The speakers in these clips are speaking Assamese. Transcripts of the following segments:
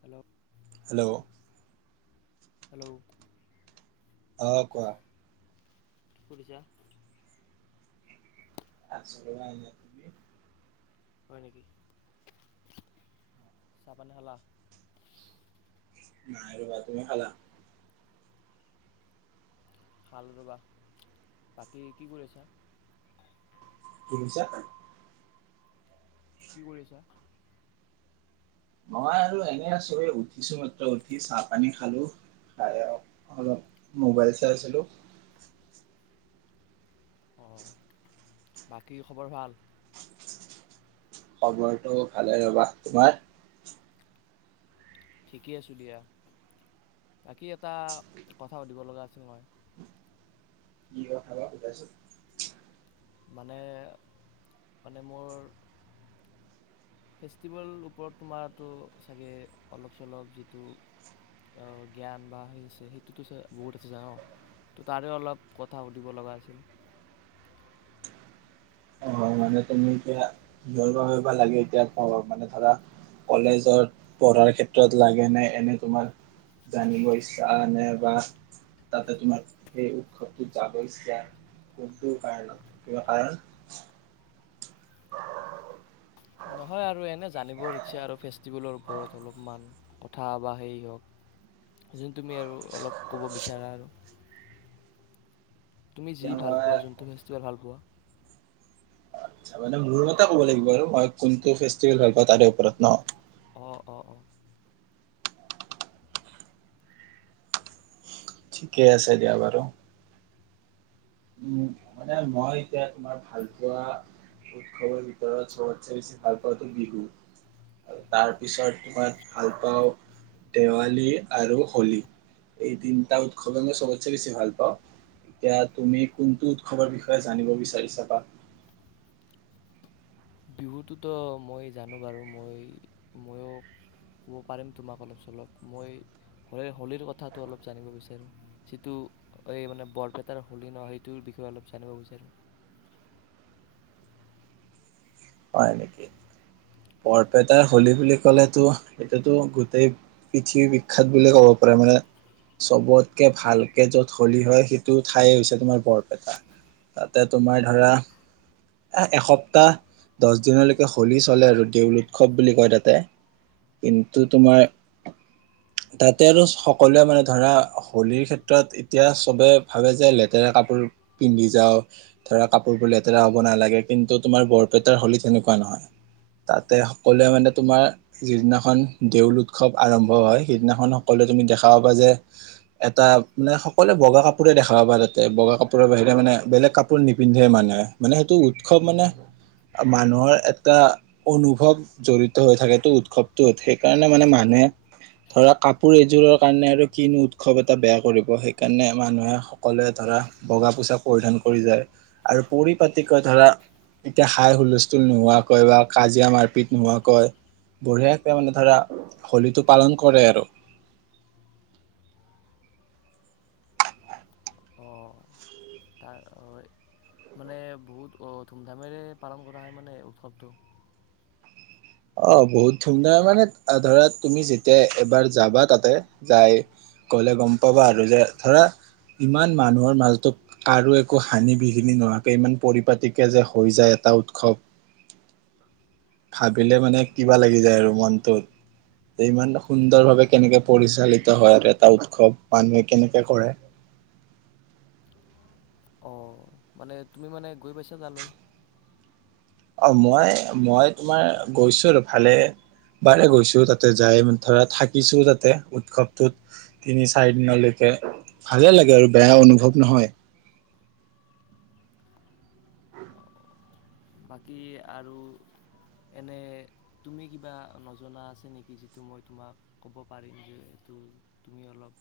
হেল্ল' [unintelligible] হেল্ল' হেল্ল' অ' কোৱা? কি কৰিছা? আছোঁ আৰু এনেই। হয় নেকি চাহ পানী খালা? নাই ৰ'বা। তুমি খালা? ভাল ৰ'বা। বাকী কি কৰি আছা? ছ [unintelligible] কি কৰি আছা? মই আৰু এনে আছোৱেই। উঠিছো মাত্ৰ উঠি চাহ পানী খালো। খাই অলপ মোবাইল চাই আছিলো। অ' বাকী খবৰ ভাল? খবৰটো ভালেই ৰ'বা। তোমাৰ? ঠিকেই আছোঁ দিয়া। বাকী এটা কথা পাতিব লগা আছিল মই। কি কথা বা সোধাচোন? মানে, মানে মোৰ ফেষ্টিভেলৰ ওপৰত তোমাৰ টো চাগে অলপ চলপ যিটো জ্ঞান বা আছে। সেইটোতো বহুত আছে ত' তাৰে অলপ কথা সুধিব লগা আছিল। অ হয়, মানে তুমিৰ ধৰা ঘৰুৱা ভাবে লাগেনে এতিয়া মানে ধৰা কলেজত পঢ়াৰ ক্ষেত্ৰত লাগে নে, এনে তোমাৰ জানিব ইচ্ছা নে বা তাতে তোমাৰ সেই উৎসৱটোত যাব ইচ্ছা, কোনটো কাৰণত কাৰণ? নহয় আৰু এনে জানিবৰ ইচ্ছা আৰু ফেষ্টিভেলৰ ওপৰত অলপমান কথা বা সেই আৰু তুমি আৰু অলপ ক'ব বিচাৰা আৰু তুমি এতিয়া যি ভাল পোৱা, মই যোনটো ফেষ্টিভেল ভাল পোৱা। তাৰ মানে মোৰ মতে ক'ব লাগিব আৰু মই কোনটো ফেষ্টিভেল ভাল পাওঁ তাৰে ওপৰত নহ? অ' অ' অ' ঠিকে আছে দিয়া বাৰু। মানে মই এতিয়া তোমাৰ ভাল পোৱা উৎসৱৰ ভিতৰত সবতচে বেছি ভাল পাওঁতো বিহু আৰু তাৰ পিছত তোমাৰ ভাল পাওঁ দেৱালী আৰু হোলী। এই তিনিটা উৎসৱে মই সবতচে বেছি ভাল পাওঁ। এতিয়া তুমি কোনটো উৎসৱৰ বিষয়ে জানিব বিচাৰিছাবা? বিহুটোতো মই জানো বাৰু, মই ময়ো ক'ব পাৰিম তোমাক অলপ চলপ। মই হইৰ-হোলীৰ কথাটো অলপ জানিব বিচাৰোঁ যিটো এই মানে বৰপেটাৰ হোলী ন সেইটোৰ বিষয়ে অলপ জানিব বিচাৰোঁ। হয় নেকি? বৰপেটাৰ হোলী বুলি ক'লেতো এইটোতো গোটেই পৃথিৱী বিখ্যাত বুলি ক'ব পাৰে মানে সবতকে ভালকে য'ত হোলী হয় সেইটো ঠাই হৈছে তোমাৰ বৰপেটা। তাতে তোমাৰ ধৰা এ এসপ্তাহ দশ দিনলৈকে হোলী চলে আৰু দেউল উৎসৱ বুলি কয় তাতে কিন্তু তোমাৰ তাতে আৰু সকলোৱে মানে ধৰা হোলীৰ ক্ষেত্ৰত এতিয়া সবে ভাবে যে লেতেৰা কাপোৰ পিন্ধি যাওঁ, ধৰা কাপোৰবোৰ লেতেৰা হ'ব নালাগে কিন্তু তোমাৰ বৰপেট তাৰ হলী তেনেকুৱা নহয়। তাতে সকলোৱে মানে তোমাৰ যিদিনাখন দেউল উৎসৱ আৰম্ভ হয় সেইদিনাখন সকলোৱে তুমি দেখাব পা যে এটা মানে সকলোৱে বগা কাপোৰে দেখা পাবা তাতে। বগা কাপোৰৰ বাহিৰে মানে বেলেগ কাপোৰ নিপিন্ধে মানুহে, মানে সেইটো উৎসৱ মানে মানুহৰ এটা অনুভৱ জড়িত হৈ থাকেতো উৎসৱটোত সেইকাৰণে মানে মানুহে ধৰা তো কাপোৰ এযোৰৰ কাৰণে আৰু কিনো উৎসৱ এটা বেয়া কৰিব, সেইকাৰণে মানুহে সকলোৱে ধৰা বগা পোচাক পৰিধান কৰি যায় আৰু পৰিপাটকৈ ধৰা এতিয়া হাই-হুলস্থুল নোহোৱাকৈ বা কাজিয়া মাৰপিট নোহোৱাকৈ বঢ়িযাকে মানে ধৰা হোলীটো পালন কৰে আৰু। অহ। তাৰ অহ, মানে বহুত ধুমধামেৰে পালন কৰা হয় মানে উৎসৱটো? অহ, বহুত ধুমধাম মানে আ, ধৰা তুমি যেতিয়া এবাৰ যাবা তাতে যাই গ'লে গম পাবা আৰু যে ধৰা ইমান মানুহৰ মাজতো কাৰো একো হানি বিঘিনি নোহোৱাকে ইমান পৰিপাটিকে যে হৈ যায় এটা উৎসৱ। ভাব [unintelligible] মানে কিবা লাগি যায় আৰু মনটোত, যে ইমান সুন্দৰভাৱে কেনেকে পৰিচালিত হয় আৰু এটা উৎসৱ, মানুহে কেনেকে কৰে। অহ, মানে তুমি মানে গৈ পাইছা তালৈ? অহ, মই-মই তোমাৰ গৈছোঁ আৰু ভালে বাৰে গৈছোঁ। তাতে যাই ধৰা থাকিছোঁ তাতে, উৎসৱটোত তিনি চাৰি দিনলৈকে ভালে লাগে আৰু বেয়া অনুভৱ নহয়। বাকী আৰু এনে তুমি কিবা নজনা আছে নেকি যিটো মই তোমাক ক'ব পাৰিম যে এইটো তুমি অলপ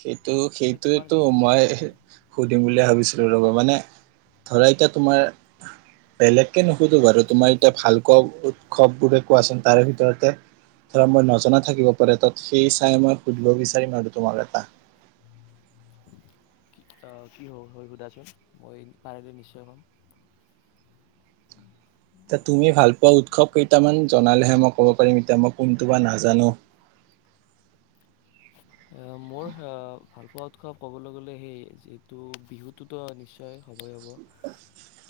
সেইটো মানে তোমাৰ সেইটোয়েতো যাতে অলপ মই লাভ হয় সুধিম বুলিয় ভাবিছিলোঁ, ৰব মানে ধৰা এতিয়া তোমাৰ বেলেগকে নুসুধো বাৰু তোমাৰ এতিয়া ভালক উৎসৱ বোৰে কোৱাচোন, তাৰে ভিতৰতে ধৰা মই নজনা থাকিব পাৰে তাত। সেই চাই মই সুধিব বিচাৰিম আৰু তোমাক এটা অহ, কি হ-হৈ সুধাচোন, মই পাৰিলে নিশ্চয় ক'ম। টা তুমি ভাল পোৱা উৎসৱ কেইটামান জনালেহে মই ক'ব পাৰিম এতিয়া মই কোনটো বা নাজানোঁ। অহ, মোৰ হ, ভালপোৱা উৎসৱ ক'বলৈ গ'লে সেই যিটো বিহুতোতো নিশ্চয় হ'বই হ'ব।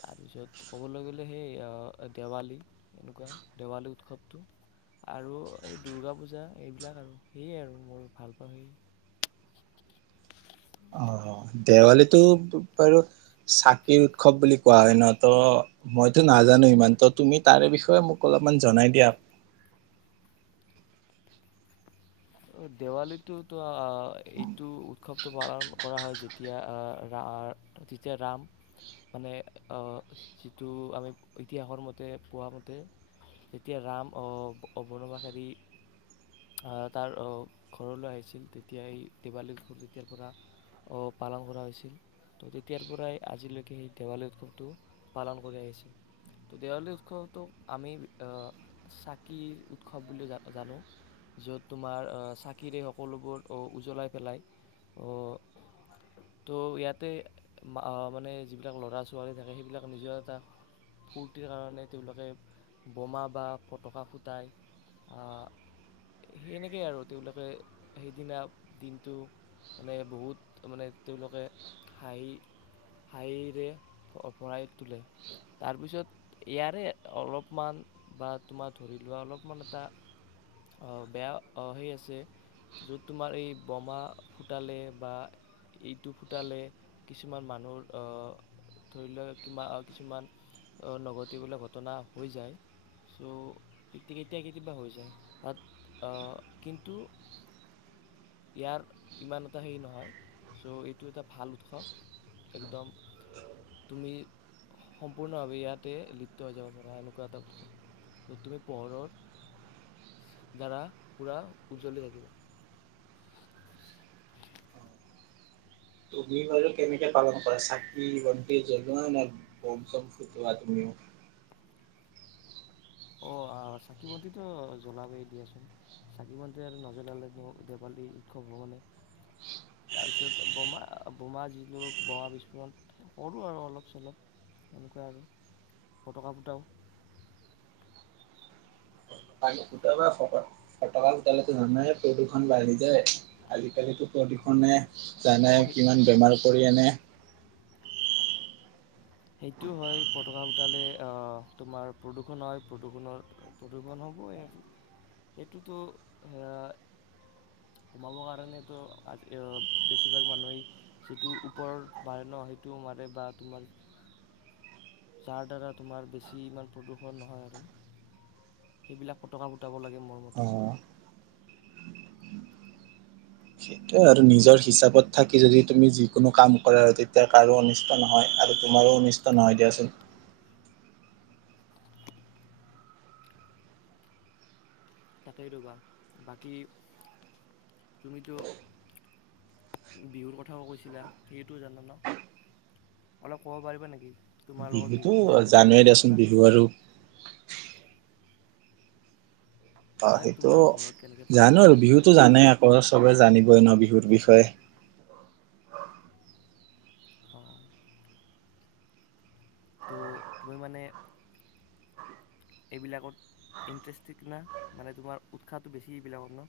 তাৰ পিছত ক'বলৈ গ'লে সেই অহ, দেৱালী এনেকুৱা দেৱালী উৎসৱটো আৰু এই দুৰ্গা পূজা এইবিলাক আৰু সেয়ে আৰু মোৰ ভাল অ', দেৱালীটোবাৰু চাকিৰ উৎসৱ বুলি কোৱা হয় ন' ত' মইতো নাজানো ইমান ত' তুমি তাৰে বিষয়ে মোক অলপমান জনাই দিয়া। অ', দেৱালীতটো অ', এইটো উৎসৱটো পালন কৰা হয়। যেতিয়া ৰা, যেতিয়া ৰাম মানে যিটো আমি ইতিহাসৰ মতে পোৱা মতে যেতিয়া ৰাম অ', বনবাস এৰি তাৰ ঘৰলৈ আহিছিল তেতিয়াই দেৱালী উৎসৱ যেতিয়াৰ পৰা অ', পালন কৰা হৈছিল তো তেতিয়াৰ পৰাই আজিলৈকে সেই দেৱালী উৎসৱটো পালন কৰি আহিছে তো দেৱালী উৎসৱটোক আমি চাকিৰ উৎসৱ বুলি জানো তোমাৰ চাকিৰে সকলোবোৰ উজ্বলাই পেলাই, তো ইয়াতে মানে যিবিলাক ল'ৰা-ছোৱালী থাকে সেইবিলাক নিজৰ এটা ফূৰ্তিৰ কাৰণে তেওঁলোকে বোমা বা ফটকা ফুটাই আ সেনেকেই আৰু তেওঁলোকে সেইদিনা দিনটো মানে বহুত মানে তেওঁলোকে হাঁহি হাঁহিৰে ভৰাই তোলে তাৰপিছত ইয়াৰে অলপমান বা তোমাৰ ধৰি লোৱা অলপমান এটা অ' বেয়া অ', সেই আছে য'ত তোমাৰ এই বমা ফুটালে বা এইটো ফুটালে কিছুমান মানুহৰ ধৰি লওঁক কিমা কিছুমান নঘটিবলৈ ঘটনা হৈ যায় চ' তেতি কেতিয়া কেতিয়াবা হৈ যায়, বাত অ', কিন্তু ইয়াৰ ইমান এটা হেৰি নহয় চ' এইটো এটা ভাল উৎসৱ, একদম তুমি সম্পূৰ্ণভাৱে ইয়াতে লিপ্ত হৈ যাব পাৰা এনেকুৱা এটা উৎসৱ, য'ত তুমি পোহৰৰ দ্বাৰা পুৰা উজ্জ্বলি থাকিবা। তুমি বাৰু কেনেকে পালন কৰা চাকি-বন্তি জ্বলোৱা নে বম চম ফুটোৱা তুমিও? অঁ চাকি বন্তিটো জ্বলাবই দিয়াচোন। চাকি বন্তি আৰু নজ্বলালেনো দেৱালী উৎসৱ হ'ব নে। তাৰপিছত বোমা, বোমা যিটো বোমা বিস্ফোৰণ, কৰোঁ আৰু অলপ চলপ এনেকুৱা আৰু ফটকা ফুটাও। ফটকা ফটকা ফুটালেতো জানাই প্ৰদূষণ বাঢ়ি যায়। আজিকালিতো প্ৰদূষণে অ', জানাই সেই কিমান বেমাৰ কৰি আনে। সেইটো হয়। ফটকা ফুটালে অহ তোমাৰ প্ৰদূষণ হয় প্ৰদূষণৰ প্ৰদূষণ হ'বই। সেইটোতো এ সোমাব কাৰণেতো, আজি বেছিভাগ মানুহে যিটো ওপৰত মাৰে ন সেইটো মাৰে বা তোমাৰ যাৰ দ্বাৰা তোমাৰ বেছি ইমান প্ৰদূষণ নহয় আৰু। সেইবিলাক ফটকা ফুটাব লাগে মোৰ অ মতে। সেইটোৱে আৰু নিজৰ হিচাপত থাকি যদি তুমি যিকোনো কাম কৰা আৰু তেতিয়া কাৰো অনিষ্ট নহয় আৰু তোমাৰো অনিষ্ট নহয় দিয়াচোন। তাকেই ৰ'বা। বাকী তুমিতো বিহুৰ কথাও কৈছিলা সেইটো জানা ন, অলপ ক'ব পাৰিবা নেকি? তোমাৰ লগত বিহুতো বিহুটো কেনেকে পালন কৰা জানুৱাৰীত হয় আছেন বা বিহু আৰু। অ মানে সেইটো তোমাৰ ঘৰত কেনেকে পালন জানো কৰা আৰু হয় বা বিহুতো জানে সেনেকুৱা আকৌ চবেই জানিবই ন বিহুৰ বিষয়ে। অ। তো তুমি মানে এইবিলাকত ইন্টাৰেষ্টেক না। মানে তোমাৰ উৎসাহটো বেছি এইবিলাকত ন?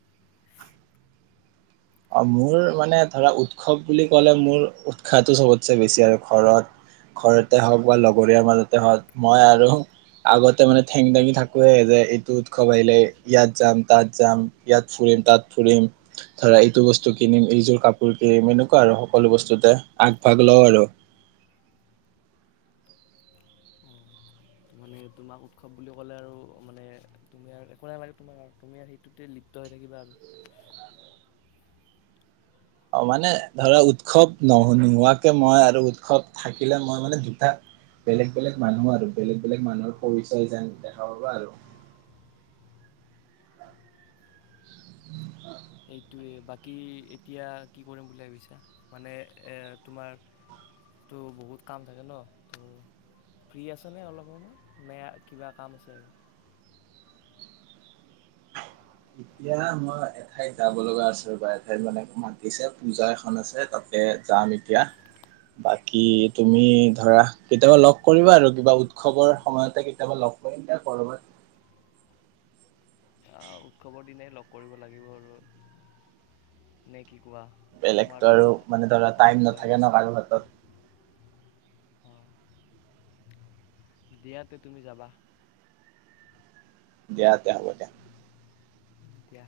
অ মোৰ মানে ধৰা উৎসৱ বুলি ক'লে মোৰ উৎসাহটো চবতচে বেছি আৰু ঘৰত। ঘৰতে হওক বা লগৰীযয়া মাজতে হওক। মই আৰু আগতে মানে ঠেং দাঙি থাকোৱে যে এইটো উৎসৱ আহিলে ইয়াত যাম তাত যাম ইয়াত ফুৰিম তাত ফুৰিম ধৰা। টো বস্তু কিনিম এইযোৰ কাপোৰ কিনিম এনেকুৱা আৰু সকলো বস্তুতে আগভাগ লওঁ আৰু। অ মানে তোমাক উৎসৱ বুলি ক'লে আৰু মানে তুমি আৰু একো নালাগে তোমাক আৰু তুমি সেইটোতে লিপ্ত হৈ থাকিবা আৰু। অ মানে ধৰা উৎসৱ নহ নোহোৱাকে মই আৰু উৎসৱ থাকিলে মই মানে দুটা বেলেগ বেলেগ মানুহ আৰু বেলেগ বেলেগ মানুহৰ পৰিচয় যেন দেখা পাবা আৰু। এইটোৱে বাকী এতিয়া কি কৰিম বুলি ভাবিছা? মানে তোমাৰতো বহুত কাম থাকে ন? ত' ফ্ৰী আচানে অলপ সময় নে কিবা কাম আছে আৰু? এতিয়া মই এঠাইত যাব লগা আছ ৰ'বা এঠাইত মানে মাতিছে পূজা এখন আছে তাতে যাম এতিয়া। বাকী তুমি ধৰা কেতিয়াবা লগ কৰিবা আৰু কিবা উৎসৱৰ সময়তে কেতিয়াবা লগ কৰিম এতিয়া কৰবাত। আহ উৎসৱৰ দিনাই লগ কৰিব লাগিব আৰু নে কি। কোৱা বেলেগতো তোমাৰতো আৰু মানে ধৰা টাইম নাথাকে ন কাৰো হাতত। অহ। দিয়া তে তুমি যাবা। দিয়া তে হ'ব দিয়া। দিয়া।